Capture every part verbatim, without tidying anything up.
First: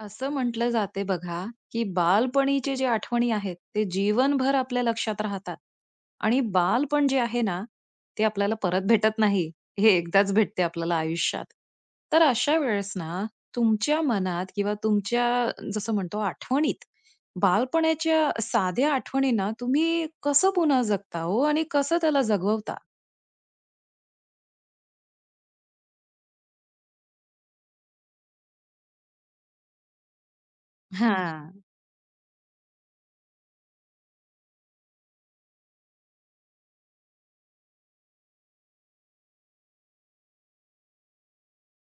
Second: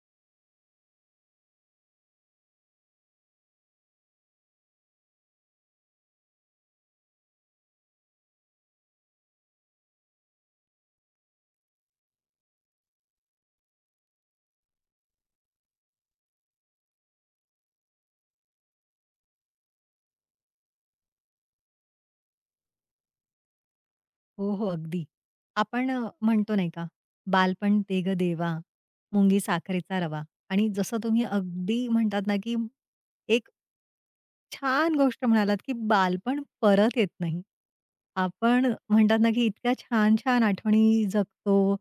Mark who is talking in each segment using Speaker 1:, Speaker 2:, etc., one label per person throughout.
Speaker 1: असं म्हटलं जाते बघा, की बालपणीचे जे आठवणी आहेत, ते जीवनभर आपल्या लक्षात राहतात आणि बालपण जे आहे ना, ते आपल्याला परत भेटत नाही. हे एकदाच भेटते आपल्याला आयुष्यात. तर अशा वेळेस ना, तुमच्या मनात किंवा तुमच्या जसं म्हणतो आठवणीत, बालपणाच्या साध्या आठवणींना तुम्ही कसं पुन्हा जगता हो आणि कसं त्याला जगवता?
Speaker 2: हो, हो. अगदी. आपण अ, म्हणतो नाही का, "बालपण ते गं देवा, मुंगी साखरेचा रवा" आणि जसं तुम्ही
Speaker 1: हां.
Speaker 2: अगदी म्हणतात ना, की एक छान गोष्ट म्हणालात, की बालपण परत येत नाही. आपण म्हणतात ना, की इतक्या छान-छान आठवणी जगतो.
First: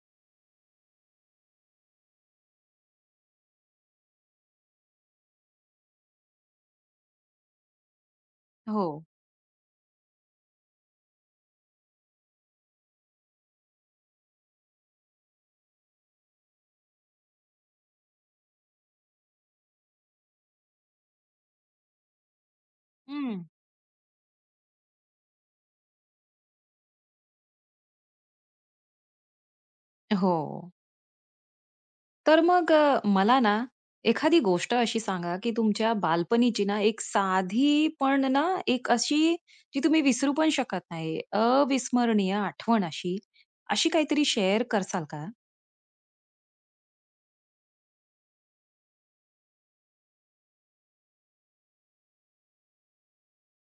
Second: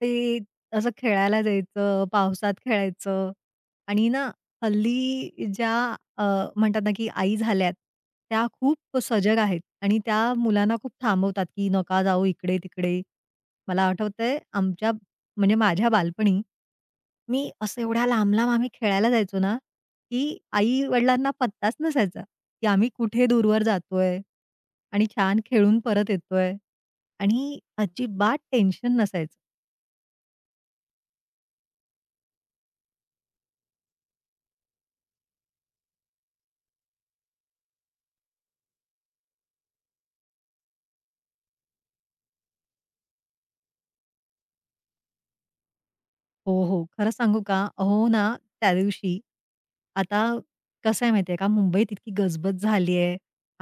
Speaker 2: ते असं खेळायला जायचं, पावसात खेळायचं आणि ना हल्ली ज्या अ, म्हणतात ना, की आई झाल्यात, त्या
Speaker 1: हो.
Speaker 2: खूप सजग आहेत आणि त्या मुलांना खूप थांबवतात, की नका जाऊ इकडे-तिकडे. मला आठवतंय आमच्या म्हणजे माझ्या बालपणी, मी असं एवढ्या लांब-लांब आम्ही खेळायला जायचो ना, की आई-वडिलांना पत्ताच नसायचा, की आम्ही कुठे
Speaker 1: हं.
Speaker 2: दूरवर जातोय आणि छान खेळून परत येतोय आणि अजिबात टेन्शन नसायचं.
Speaker 1: हो. तर मग अ, मला ना एखादी गोष्ट अशी सांगा, की तुमच्या बालपणीची ना एक साधी पण ना एक अशी जी तुम्ही विसरू पण शकत नाही, अविस्मरणीय आठवण अशी, अशी काहीतरी शेअर करसाल का?
Speaker 2: हो, हो. खरं सांगू का? अहो ना, त्यादिवशी आता कसं आहे माहिती का? मुंबईत इतकी गजबज झाली आहे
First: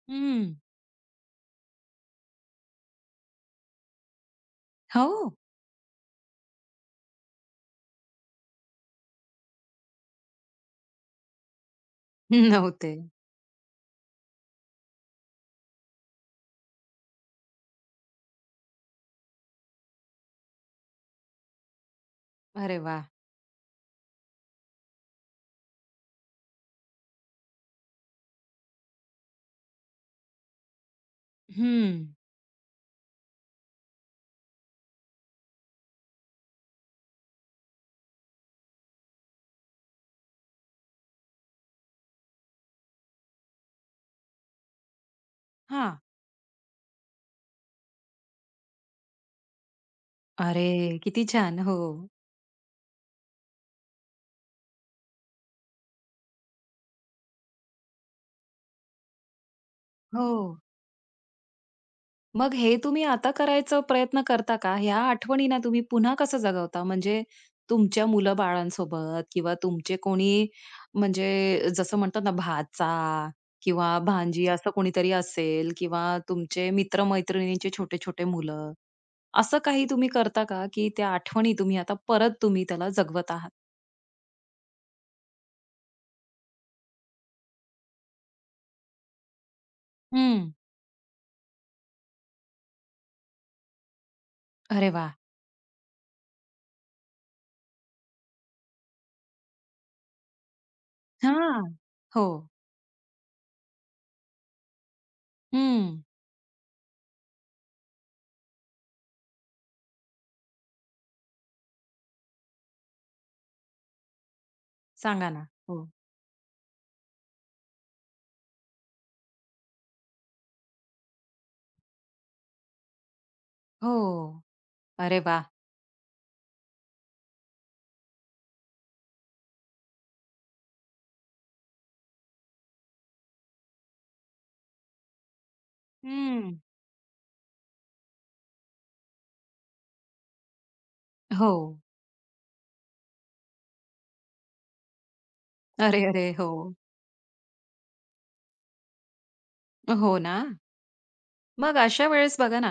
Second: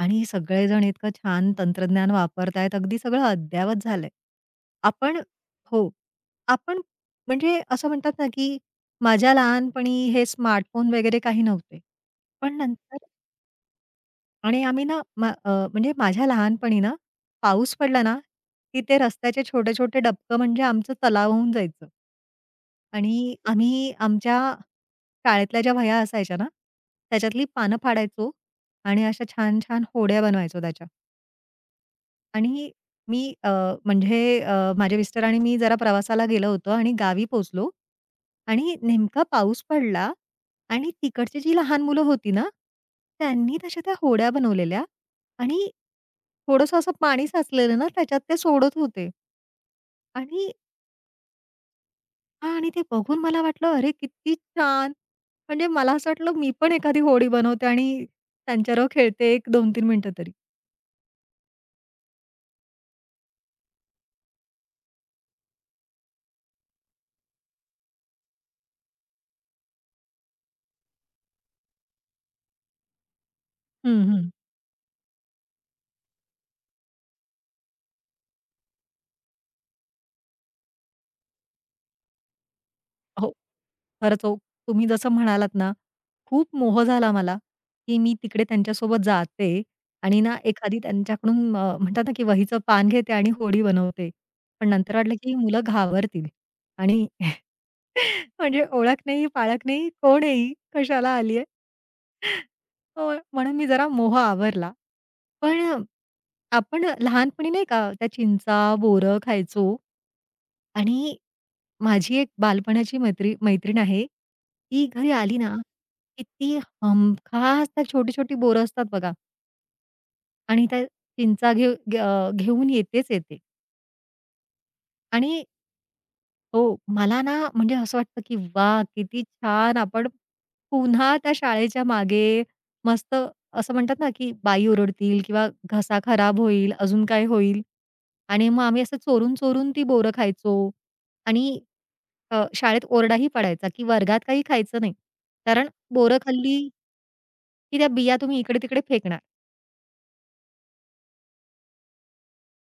Speaker 2: आणि
Speaker 1: हं.
Speaker 2: सगळेजण इतकं छान तंत्रज्ञान वापरतायत. अगदी सगळं अद्ययावत झालंय.
Speaker 1: हो.
Speaker 2: आपण हो. आपण म्हणजे असं म्हणतात ना, की माझ्या लहानपणी हे स्मार्टफोन वगैरे काही नव्हते. पण
Speaker 1: नव्हते.
Speaker 2: नंतर आणि आम्ही ना मा अ, म्हणजे माझ्या लहानपणी ना, पाऊस पडला ना, की ते रस्त्याचे छोटे-छोटे डबकं म्हणजे आमचं तलाव होऊन जायचं.
Speaker 1: अरे वाह!
Speaker 2: आणि आम्ही आमच्या शाळेतल्या ज्या वह्या असायच्या ना, त्याच्यातली पानं फाडायचो आणि अशा छान-छान होड्या बनवायचो त्याच्या.
Speaker 1: हं.
Speaker 2: आणि मी अ, म्हणजे अ, माझे मिस्टर आणि मी जरा प्रवासाला गेलो होतो आणि गावी पोहोचलो आणि नेमका पाऊस पडला आणि तिकडची जी लहान मुलं होती ना, त्यांनी तशा त्या होड्या बनवलेल्या आणि
Speaker 1: हां.
Speaker 2: थोडंसं असं पाणी साचलेलं ना, त्याच्यात ते सोडत होते आणि
Speaker 1: अरे, किती छान. हो.
Speaker 2: हां आणि ते बघून मला वाटलं, "अरे किती छान!" म्हणजे मला असं वाटलं, मी पण एखादी होडी बनवते आणि त्यांच्याबरोबर खेळते एक दोन तीन मिनिटं तरी.
Speaker 1: हो. मग हे तुम्ही आता करायचा प्रयत्न करता का? ह्या आठवणींना तुम्ही पुन्हा कसं जगवता? म्हणजे तुमच्या मुलं-बाळांसोबत किंवा तुमचे कोणी म्हणजे जसं म्हणतात ना भाचा किंवा
Speaker 2: हं, हं.
Speaker 1: भांजी असं कोणीतरी असेल किंवा तुमचे मित्र छोटे-छोटे मुलं, असं काही तुम्ही करता का, की त्या आठवणी तुम्ही आता परत तुम्ही त्याला
Speaker 2: हो,
Speaker 1: जगवत आहात?
Speaker 2: खरंच हो. तुम्ही जसं म्हणालात ना, खूप मोह झाला मला, की मी तिकडे त्यांच्यासोबत जाते आणि ना
Speaker 1: हं.
Speaker 2: एखादी त्यांच्याकडून अ, म्हणतात ना, की वहीचं पान घेते आणि होडी बनवते. पण
Speaker 1: अरे
Speaker 2: नंतर
Speaker 1: वाह!
Speaker 2: वाटलं, की ही मुलं घाबरतील आणि म्हणजे ओळख नाही, पाळख नाही, कोण आहे ही? कशाला आली
Speaker 1: हां. हो.
Speaker 2: होय, म्हणून मी जरा मोह आवरला. पण
Speaker 1: हं.
Speaker 2: आपण लहानपणी नाही का त्या चिंचा, बोरं खायचो आणि माझी एक बालपणाची मैत्री मैत्रीण आहे. ती घरी
Speaker 1: सांगा
Speaker 2: आली
Speaker 1: ना.
Speaker 2: ना,
Speaker 1: हो.
Speaker 2: की ती हमखास त्या छोटी-छोटी बोरं असतात बघा आणि त्या चिंचा घेऊ घे- अ, घेऊन येतेच येते
Speaker 1: हो. अरे
Speaker 2: आणि
Speaker 1: वाह!
Speaker 2: हो. मला ना म्हणजे असं वाटतं, की वा किती छान आपण पुन्हा त्या शाळेच्या मागे मस्त असं म्हणतात ना, की बाई ओरडतील किंवा घसा खराब
Speaker 1: हं.
Speaker 2: होईल, अजून काय होईल? आणि मग आम्ही असं चोरून-चोरून ती बोरं खायचो
Speaker 1: हो.
Speaker 2: आणि अ, शाळेत ओरडाही पडायचा, की वर्गात काही खायचं नाही. कारण
Speaker 1: अरे,
Speaker 2: बोरं
Speaker 1: अरे!
Speaker 2: खाल्ली,
Speaker 1: हो.
Speaker 2: की त्या बिया तुम्ही इकडे-तिकडे फेकणार.
Speaker 1: हो ना. मग अशा वेळेस बघा ना,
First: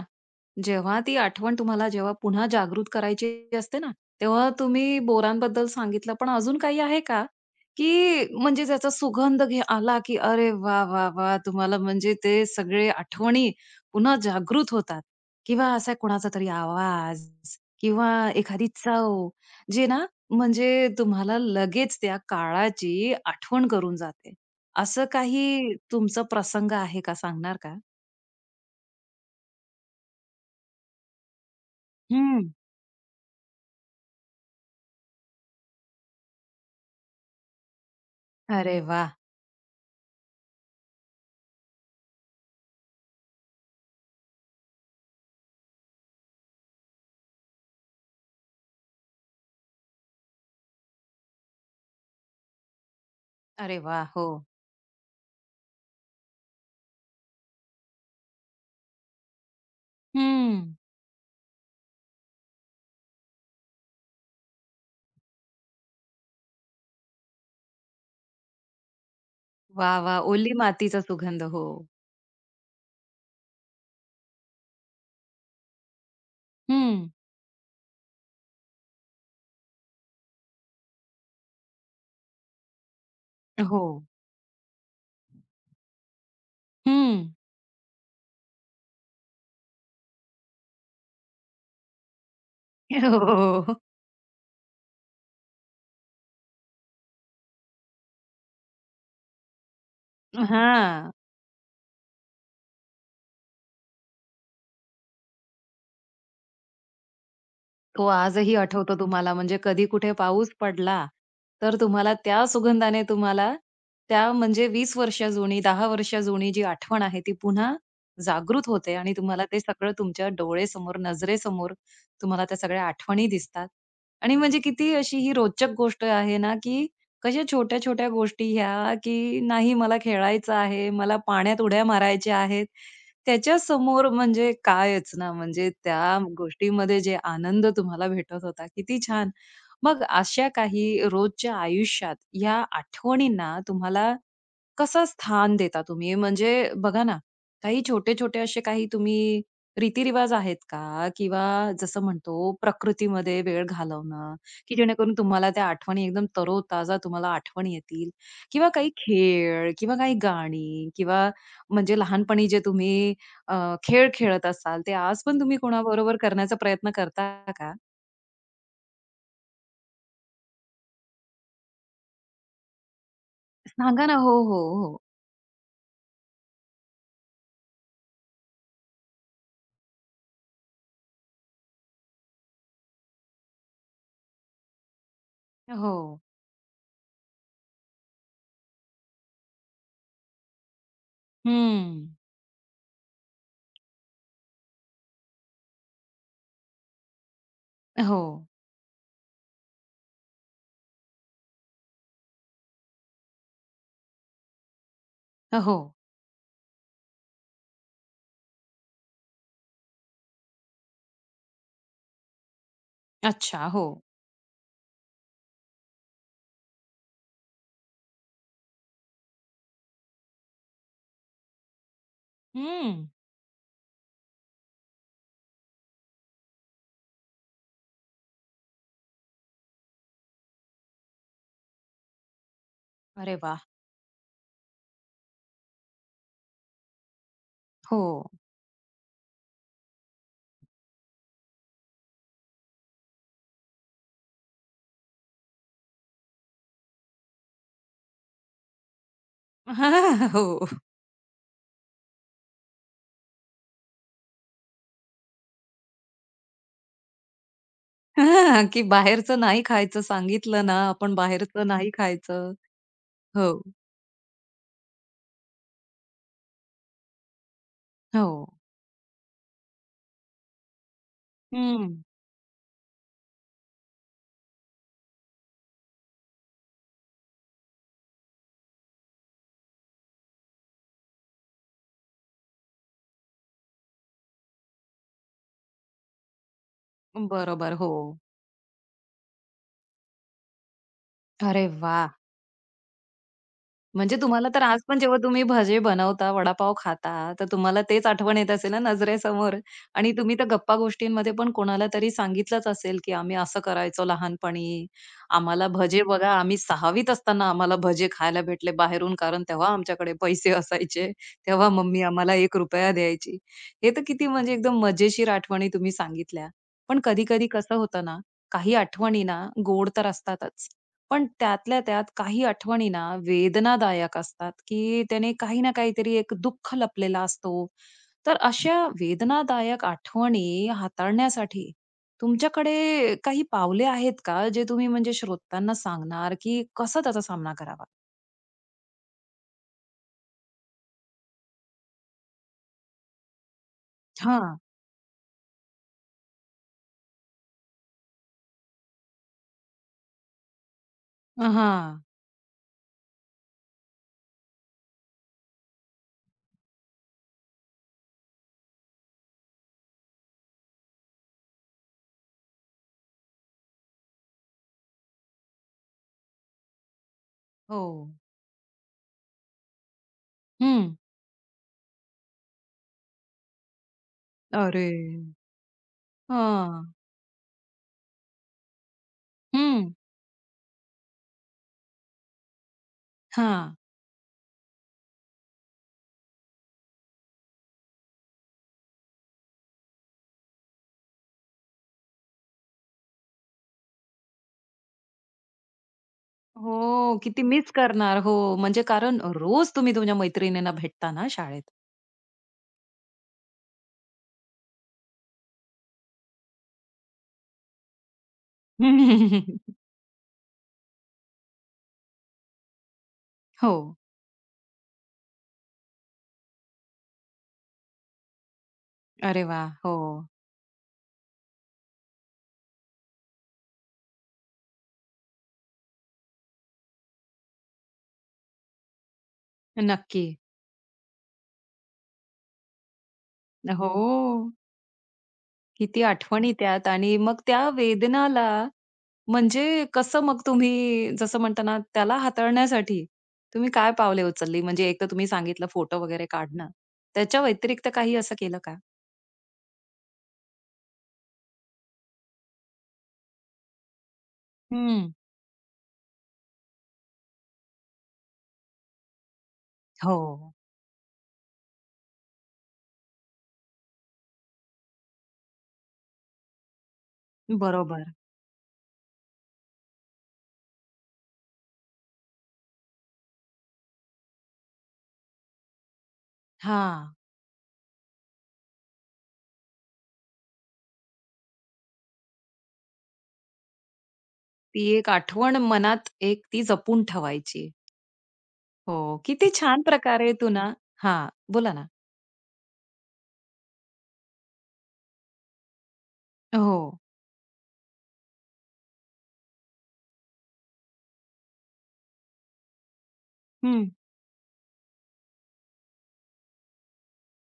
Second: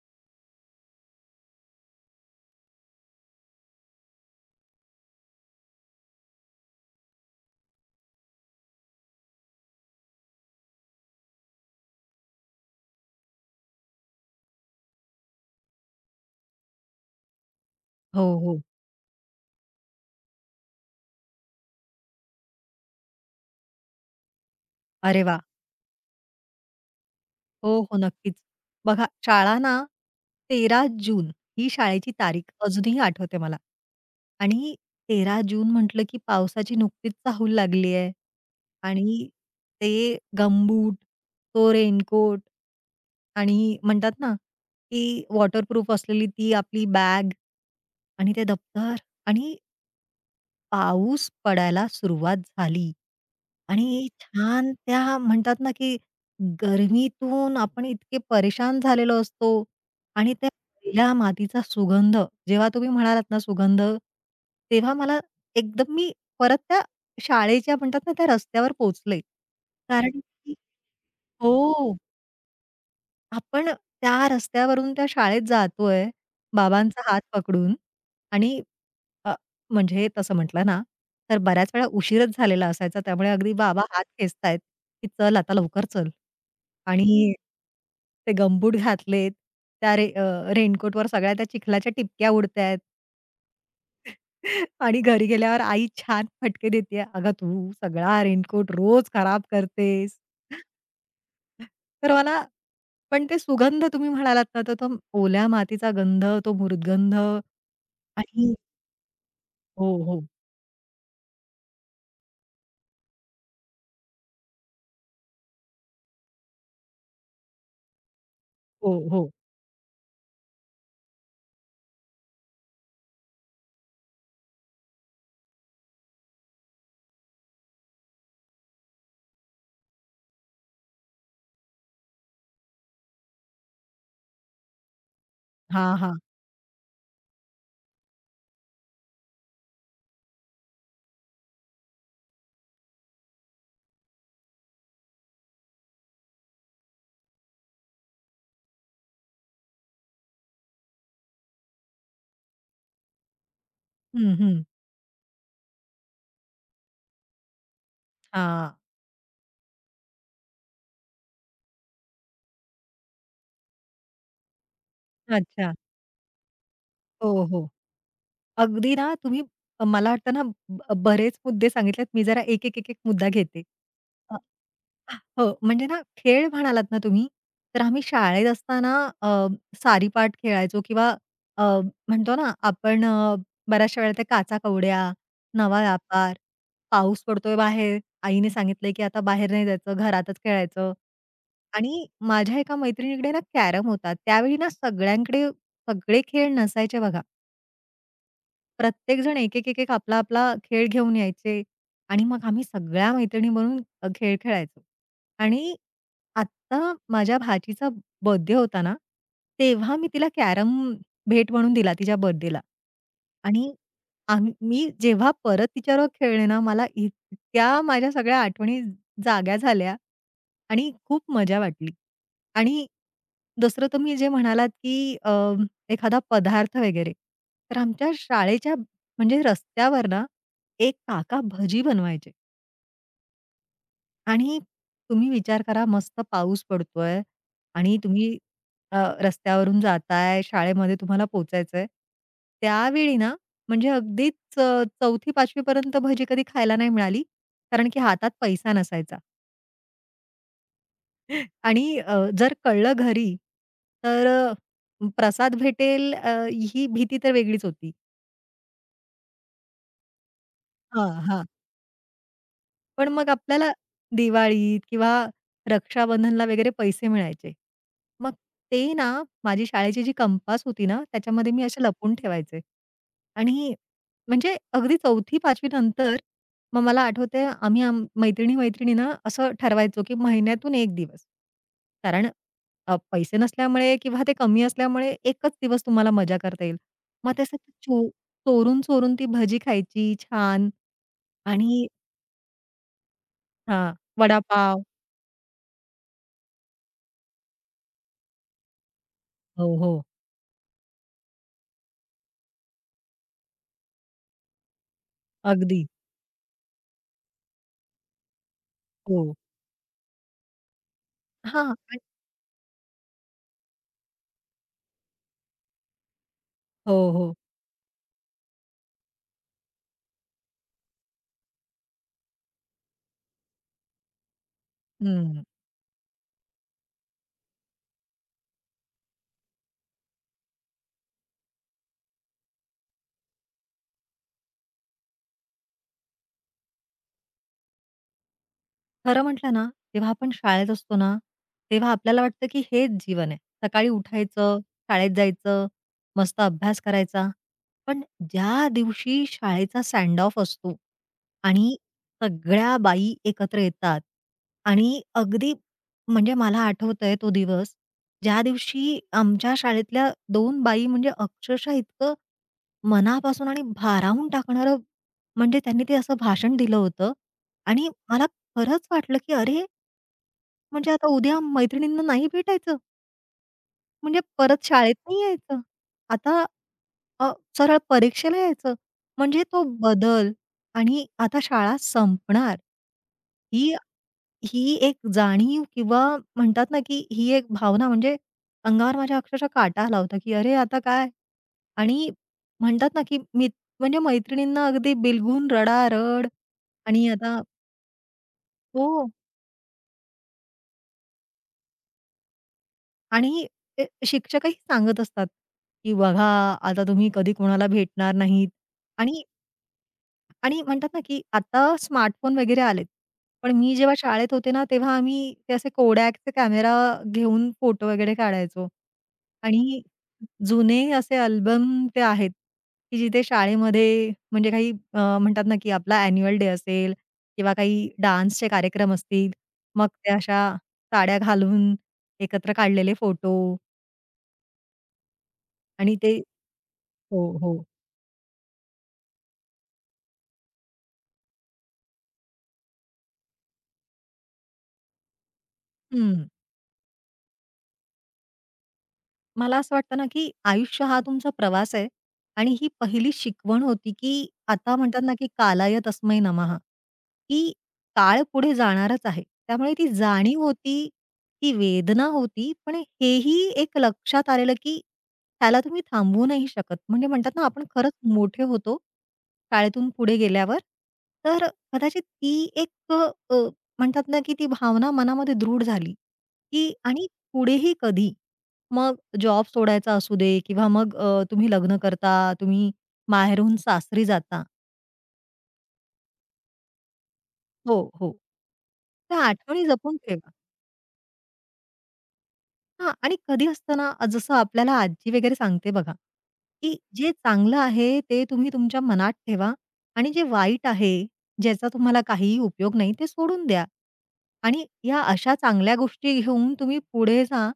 Speaker 1: जेव्हा ती आठवण तुम्हाला जेव्हा पुन्हा जागृत करायची असते ना, तेव्हा तुम्ही बोरांबद्दल सांगितलं, पण अजून काही आहे का? की म्हणजे ज्याचा सुगंध घे आला, की अरे वा, वा, वा, तुम्हाला म्हणजे ते सगळे आठवणी पुन्हा जागृत होतात किंवा असा कोणाचा तरी आवाज किंवा
Speaker 2: हो, हो.
Speaker 1: एखादी चव, जे ना म्हणजे तुम्हाला लगेच त्या काळाची आठवण करून जाते. असं
Speaker 2: अरे वाह!
Speaker 1: काही तुमचा प्रसंग आहे का? सांगणार का?
Speaker 2: हो, हो. नक्कीच. बघा शाळा ना तेरा जून ही शाळेची तारीख
Speaker 1: हं.
Speaker 2: अजूनही आठवते मला. आणि तेरा जून म्हटलं की पावसाची नुकतीच चाहूल लागली आहे
Speaker 1: अरे वाह!
Speaker 2: आणि ते गमबूट, तो रेनकोट आणि म्हणतात ना, की वॉटरप्रूफ असलेली ती आपली बॅग आणि ते दप्तर आणि पाऊस पडायला सुरुवात झाली
Speaker 1: अरे वाह!
Speaker 2: आणि
Speaker 1: हो.
Speaker 2: छान त्या म्हणतात ना, की गरमीतून आपण इतके परेशान झालेलो असतो आणि त्या
Speaker 1: हं.
Speaker 2: पहिल्या मातीचा सुगंध जेव्हा तुम्ही म्हणालात ना सुगंध, तेव्हा मला एकदम मी परत त्या शाळेच्या म्हणतात ना, त्या रस्त्यावर पोहोचले.
Speaker 1: वाह,
Speaker 2: कारण
Speaker 1: वाह!
Speaker 2: की
Speaker 1: ओली मातीचा सुगंध. हो.
Speaker 2: हो. आपण त्या रस्त्यावरून त्या शाळेत जातोय,
Speaker 1: हं.
Speaker 2: बाबांचा हात पकडून आणि अ, म्हणजे तसं म्हटलं ना, तर बऱ्याच वेळा उशीरच झालेला असायचा. त्यामुळे अगदी बाबा
Speaker 1: हो.
Speaker 2: हात खेचतायत, की "चल आता लवकर चल."
Speaker 1: हं.
Speaker 2: आणि ते गमबूट घातलेत, त्या रे अ, रेनकोटवर सगळ्या त्या चिखलाच्या टिपक्या उडतायत
Speaker 1: हो.
Speaker 2: आणि घरी गेल्यावर आई छान फटके देतेय, "अगं, तू सगळा रेनकोट रोज खराब करतेस."
Speaker 1: हां.
Speaker 2: तर मला पण ते सुगंध तुम्ही म्हणालात ना, तर तो ओल्या मातीचा गंध, तो मृदगंध
Speaker 1: तो
Speaker 2: आणि
Speaker 1: आजही आठवतो तुम्हाला म्हणजे कधी
Speaker 2: हो,
Speaker 1: कुठे
Speaker 2: हो.
Speaker 1: पाऊस पडला, तर तुम्हाला त्या सुगंधाने तुम्हाला त्या म्हणजे वीस वर्ष जुनी, दहा वर्ष जुनी जी आठवण आहे ती पुन्हा जागृत
Speaker 2: हो,
Speaker 1: होते आणि
Speaker 2: हो.
Speaker 1: तुम्हाला ते सगळं तुमच्या डोळेसमोर, नजरेसमोर तुम्हाला त्या सगळ्या आठवणी दिसतात. आणि म्हणजे किती अशी ही रोचक गोष्ट आहे ना, की कशा छोट्या-छोट्या गोष्टी ह्या, की नाही मला खेळायचं आहे, मला पाण्यात उड्या मारायच्या आहेत. त्याच्यासमोर म्हणजे कायच ना, म्हणजे
Speaker 2: हां, हां.
Speaker 1: त्या गोष्टीमध्ये जे आनंद तुम्हाला भेटत होता, किती छान. मग अशा काही रोजच्या आयुष्यात या आठवणींना तुम्हाला कसं स्थान देता तुम्ही? म्हणजे बघा ना, काही छोटे-छोटे असे काही तुम्ही रीतिरिवाज आहेत का? किंवा जसं म्हणतो प्रकृतीमध्ये वेळ
Speaker 2: हं,
Speaker 1: घालवणं,
Speaker 2: हं.
Speaker 1: की जेणेकरून तुम्हाला त्या आठवणी एकदम तरोताजा तुम्हाला आठवण येतील? किंवा
Speaker 2: हां.
Speaker 1: काही खेळ किंवा काही गाणी किंवा म्हणजे लहानपणी जे तुम्ही अ, खेळ खेळत असाल, ते आज पण तुम्ही
Speaker 2: अच्छा.
Speaker 1: कोणाबरोबर करण्याचा प्रयत्न करता
Speaker 2: हो, हो.
Speaker 1: का?
Speaker 2: अगदी ना तुम्ही मला वाटतं ना ब बरेच मुद्दे सांगितलेत. मी जरा एक, एक, एक, एक मुद्दा घेते.
Speaker 1: सांगा ना. हो,
Speaker 2: अ
Speaker 1: हो, हो.
Speaker 2: हो, म्हणजे ना खेळ म्हणालात ना तुम्ही, तर आम्ही शाळेत असताना अ, सारीपाट खेळायचो किंवा अ, म्हणतो ना आपण अ, बऱ्याचशा वेळेला ते काचा-कवड्या, नवा
Speaker 1: हो.
Speaker 2: व्यापार, पाऊस पडतोय बाहेर, आईने सांगितलंय की आता बाहेर नाही जायचं, घरातच खेळायचं. आणि
Speaker 1: हं.
Speaker 2: माझ्या एका मैत्रिणीकडे ना कॅरम होता. त्यावेळी ना सगळ्यांकडे सगळे खेळ नसायचे बघा.
Speaker 1: हो.
Speaker 2: प्रत्येकजण एक, एक, एक, एक आपला, आपला खेळ घेऊन यायचे आणि मग आम्ही सगळ्या मैत्रिणी म्हणून अ, खेळ खेळायचो. आणि
Speaker 1: हो.
Speaker 2: आत्ता माझ्या भाचीचा बर्थडे होता ना, तेव्हा मी तिला कॅरम भेट म्हणून दिला तिच्या बर्थडेला.
Speaker 1: अच्छा.
Speaker 2: आणि
Speaker 1: हो.
Speaker 2: आम्ही मी जेव्हा परत तिच्याबरोबर खेळले ना, मला इतक्या माझ्या सगळ्या आठवणी जाग्या झाल्या आणि खूप मजा वाटली. आणि
Speaker 1: हं.
Speaker 2: दुसरं तुम्ही जे म्हणालात, की अ, एखादा पदार्थ वगैरे. तर आमच्या शाळेच्या म्हणजे रस्त्यावर ना, एक काका भजी बनवायचे
Speaker 1: अरे वाह!
Speaker 2: आणि तुम्ही विचार करा मस्त पाऊस पडतोय आणि
Speaker 1: हो.
Speaker 2: तुम्ही अ, रस्त्यावरून जाताय, शाळेमध्ये तुम्हाला पोहचायचंय. त्यावेळी ना, म्हणजे अगदीच अ, चौथी पाचवी पर्यंत भजी कधी खायला नाही मिळाली. कारण की हातात पैसा नसायचा
Speaker 1: हो.
Speaker 2: आणि अ, जर कळलं घरी तर अ, प्रसाद भेटेल अ, ही भीती तर वेगळीच होती.
Speaker 1: की बाहेरचं नाही खायचं सांगितलं ना,
Speaker 2: हां,
Speaker 1: आपण
Speaker 2: हां.
Speaker 1: बाहेरचं नाही खायचं.
Speaker 2: पण मग
Speaker 1: हो.
Speaker 2: आपल्याला दिवाळीत किंवा रक्षाबंधनला वगैरे पैसे मिळायचे. मग
Speaker 1: हो.
Speaker 2: ते ना, माझी शाळेची जी कंपास होती ना, त्याच्यामध्ये मी असे
Speaker 1: हं.
Speaker 2: लपून ठेवायचे. आणि म्हणजे अगदी चौथी पाचवी नंतर मग मला आठवतंय आम्ही आम मैत्रिणी-मैत्रिणी ना, असं ठरवायचो, की महिन्यातून एक दिवस. कारण अ, पैसे नसल्यामुळे किंवा ते कमी असल्यामुळे एकच दिवस तुम्हाला मजा करता येईल. मग ते
Speaker 1: बरोबर. हो.
Speaker 2: चो चोरून-चोरून ती भजी खायची छान
Speaker 1: अरे
Speaker 2: आणि
Speaker 1: वाह!
Speaker 2: हां,
Speaker 1: म्हणजे तुम्हाला तर आज
Speaker 2: वडापाव.
Speaker 1: पण जेव्हा तुम्ही भजे बनवता, वडापाव खाता, तर तुम्हाला तेच आठवण येत असेल ना नजरेसमोर
Speaker 2: हो, हो.
Speaker 1: आणि तुम्ही तर गप्पा-गोष्टींमध्ये पण कोणाला तरी सांगितलंच असेल, की आम्ही असं करायचो लहानपणी. आम्हाला
Speaker 2: अगदी.
Speaker 1: भजे बघा, आम्ही सहावीत असताना आम्हाला भजे खायला भेटले बाहेरून,
Speaker 2: हो.
Speaker 1: कारण तेव्हा आमच्याकडे पैसे असायचे.
Speaker 2: हां.
Speaker 1: तेव्हा
Speaker 2: आणि
Speaker 1: मम्मी आम्हाला ₹एक रुपया द्यायची. हे तर किती म्हणजे एकदम मजेशीर आठवणी तुम्ही सांगितल्या. पण
Speaker 2: हो, हो.
Speaker 1: कधी-कधी कसं होतं ना, काही आठवणी ना गोड तर असतातच. पण त्यातल्या त्यात काही आठवणी ना वेदनादायक असतात, की त्याने
Speaker 2: हं.
Speaker 1: काही ना काहीतरी एक दुःख लपलेला असतो. तर अशा वेदनादायक आठवणी हाताळण्यासाठी तुमच्याकडे काही पावले आहेत का, जे तुम्ही म्हणजे श्रोत्यांना सांगणार, की कसा त्याचा सामना करावा?
Speaker 2: खरं म्हटलं ना, जेव्हा आपण शाळेत असतो ना, तेव्हा आपल्याला वाटतं की हेच जीवन आहे. सकाळी
Speaker 1: हां.
Speaker 2: उठायचं, शाळेत जायचं, मस्त अभ्यास करायचा. पण ज्या दिवशी शाळेचा सँड ऑफ असतो आणि
Speaker 1: हां.
Speaker 2: सगळ्या बाई एकत्र येतात आणि अगदी म्हणजे मला आठवतंय तो दिवस, ज्या दिवशी आमच्या शाळेतल्या दोन बाई म्हणजे अक्षरशः इतकं मनापासून आणि भारावून टाकणारं म्हणजे त्यांनी ते असं भाषण दिलं होतं
Speaker 1: हो.
Speaker 2: आणि मला खरंच वाटलं, की अरे, म्हणजे
Speaker 1: हं.
Speaker 2: आता उद्या मैत्रिणींना नाही भेटायचं, म्हणजे परत
Speaker 1: अरे!
Speaker 2: शाळेत नाही यायचं. आता
Speaker 1: हां.
Speaker 2: अ, सरळ परीक्षेला यायचं. म्हणजे तो
Speaker 1: हं.
Speaker 2: बदल आणि आता शाळा संपणार. ही
Speaker 1: हां.
Speaker 2: ही एक जाणीव किंवा म्हणतात ना, की ही एक भावना म्हणजे अंगावर माझ्या अक्षरशः काटा आला होता, की अरे, आता काय? आणि म्हणतात ना, की मी म्हणजे मैत्रिणींना अगदी बिलगून रडारड आणि
Speaker 1: हो,
Speaker 2: आता
Speaker 1: किती मिस करणार. हो, म्हणजे
Speaker 2: हो.
Speaker 1: कारण रोज तुम्ही तुमच्या मैत्रिणींना भेटता ना शाळेत.
Speaker 2: आणि ते शिक्षकही सांगत असतात, की बघा आता तुम्ही कधी कोणाला भेटणार नाहीत आणि आणि म्हणतात ना, की आता स्मार्टफोन वगैरे आलेत. पण मी
Speaker 1: हो.
Speaker 2: जेव्हा शाळेत होते ना, तेव्हा आम्ही ते असे Kodakचे कॅमेरा घेऊन फोटो वगैरे काढायचो.
Speaker 1: अरे वा,
Speaker 2: आणि
Speaker 1: हो.
Speaker 2: जुने असे अल्बम ते आहेत, की जिथे शाळेमध्ये म्हणजे काही अ, म्हणतात ना, की आपला अॅन्युअल डे असेल किंवा काही डान्सचे कार्यक्रम असतील, मग त्या
Speaker 1: नक्की.
Speaker 2: अशा साड्या घालून एकत्र काढलेले फोटो.
Speaker 1: हो,
Speaker 2: आणि
Speaker 1: किती
Speaker 2: ते
Speaker 1: आठवणी त्यात आणि
Speaker 2: हो,
Speaker 1: मग
Speaker 2: हो.
Speaker 1: त्या वेदनाला म्हणजे कसं मग तुम्ही जसं म्हणता ना, त्याला हाताळण्यासाठी तुम्ही काय पावले उचलली? म्हणजे एक तर तुम्ही सांगितलं फोटो
Speaker 2: हं.
Speaker 1: वगैरे काढणं. त्याच्या व्यतिरिक्त काही असं केलं का?
Speaker 2: मला असं वाटतं ना, की आयुष्य हा तुमचा प्रवास आहे आणि ही पहिली शिकवण होती, की आता म्हणतात
Speaker 1: हं.
Speaker 2: ना, की "कालाय तस्मै नमः" की काळ पुढे जाणारच आहे. त्यामुळे ती
Speaker 1: हो.
Speaker 2: जाणीव होती, ती वेदना होती, पण हेही एक लक्षात आलेलं, की त्याला तुम्ही थांबवू नाही शकत. म्हणजे म्हणतात ना, आपण खरंच
Speaker 1: बरोबर.
Speaker 2: मोठे होतो शाळेतून पुढे गेल्यावर. तर कदाचित ती एक अ, म्हणतात ना, की ती भावना मनामध्ये दृढ झाली, की आणि
Speaker 1: हां.
Speaker 2: पुढेही कधी? मग जॉब सोडायचा असू दे किंवा मग अ, तुम्ही लग्न करता, तुम्ही माहेरहून सासरी जाता.
Speaker 1: ती एक आठवण मनात एक ती जपून ठेवायची.
Speaker 2: हो, हो.
Speaker 1: हो.
Speaker 2: त्या
Speaker 1: किती
Speaker 2: आठवणी
Speaker 1: छान
Speaker 2: जपून ठेवा.
Speaker 1: प्रकारे तू ना हां. बोला ना.
Speaker 2: हां आणि कधी असतं ना, जसं आपल्याला आजी वगैरे सांगते बघा, की
Speaker 1: हो.
Speaker 2: जे चांगलं आहे ते तुम्ही तुमच्या मनात ठेवा आणि जे वाईट आहे, ज्याचा तुम्हाला काहीही उपयोग नाही ते सोडून द्या. आणि या अशा चांगल्या गोष्टी घेऊन तुम्ही पुढे जा,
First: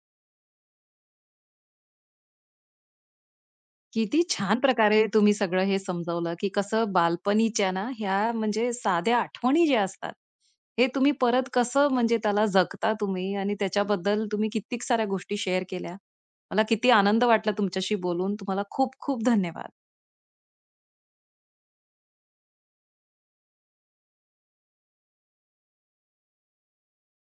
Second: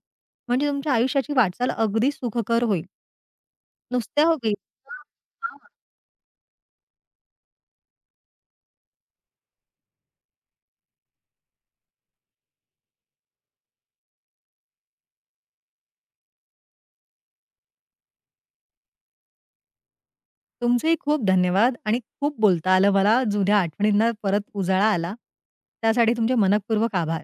Speaker 2: म्हणजे तुमच्या आयुष्याची वाटचाल अगदी सुखकर होईल.
Speaker 1: किती
Speaker 2: नुसत्या
Speaker 1: छान प्रकारे तुम्ही सगळं हे समजावलं, की कसं बालपणीच्या ना ह्या म्हणजे साध्या आठवणी ज्या असतात, हे तुम्ही परत कसं म्हणजे त्याला जगता तुम्ही आणि त्याच्याबद्दल तुम्ही कित्येक साऱ्या गोष्टी शेअर केल्या. मला किती आनंद वाटला तुमच्याशी बोलून. तुम्हाला खूप खूप धन्यवाद.
Speaker 2: तुमचेही खूप धन्यवाद आणि खूप बोलता आलं मला. जुन्या आठवणींना परत उजाळा आला. त्यासाठी तुमचे मनःपूर्वक आभार.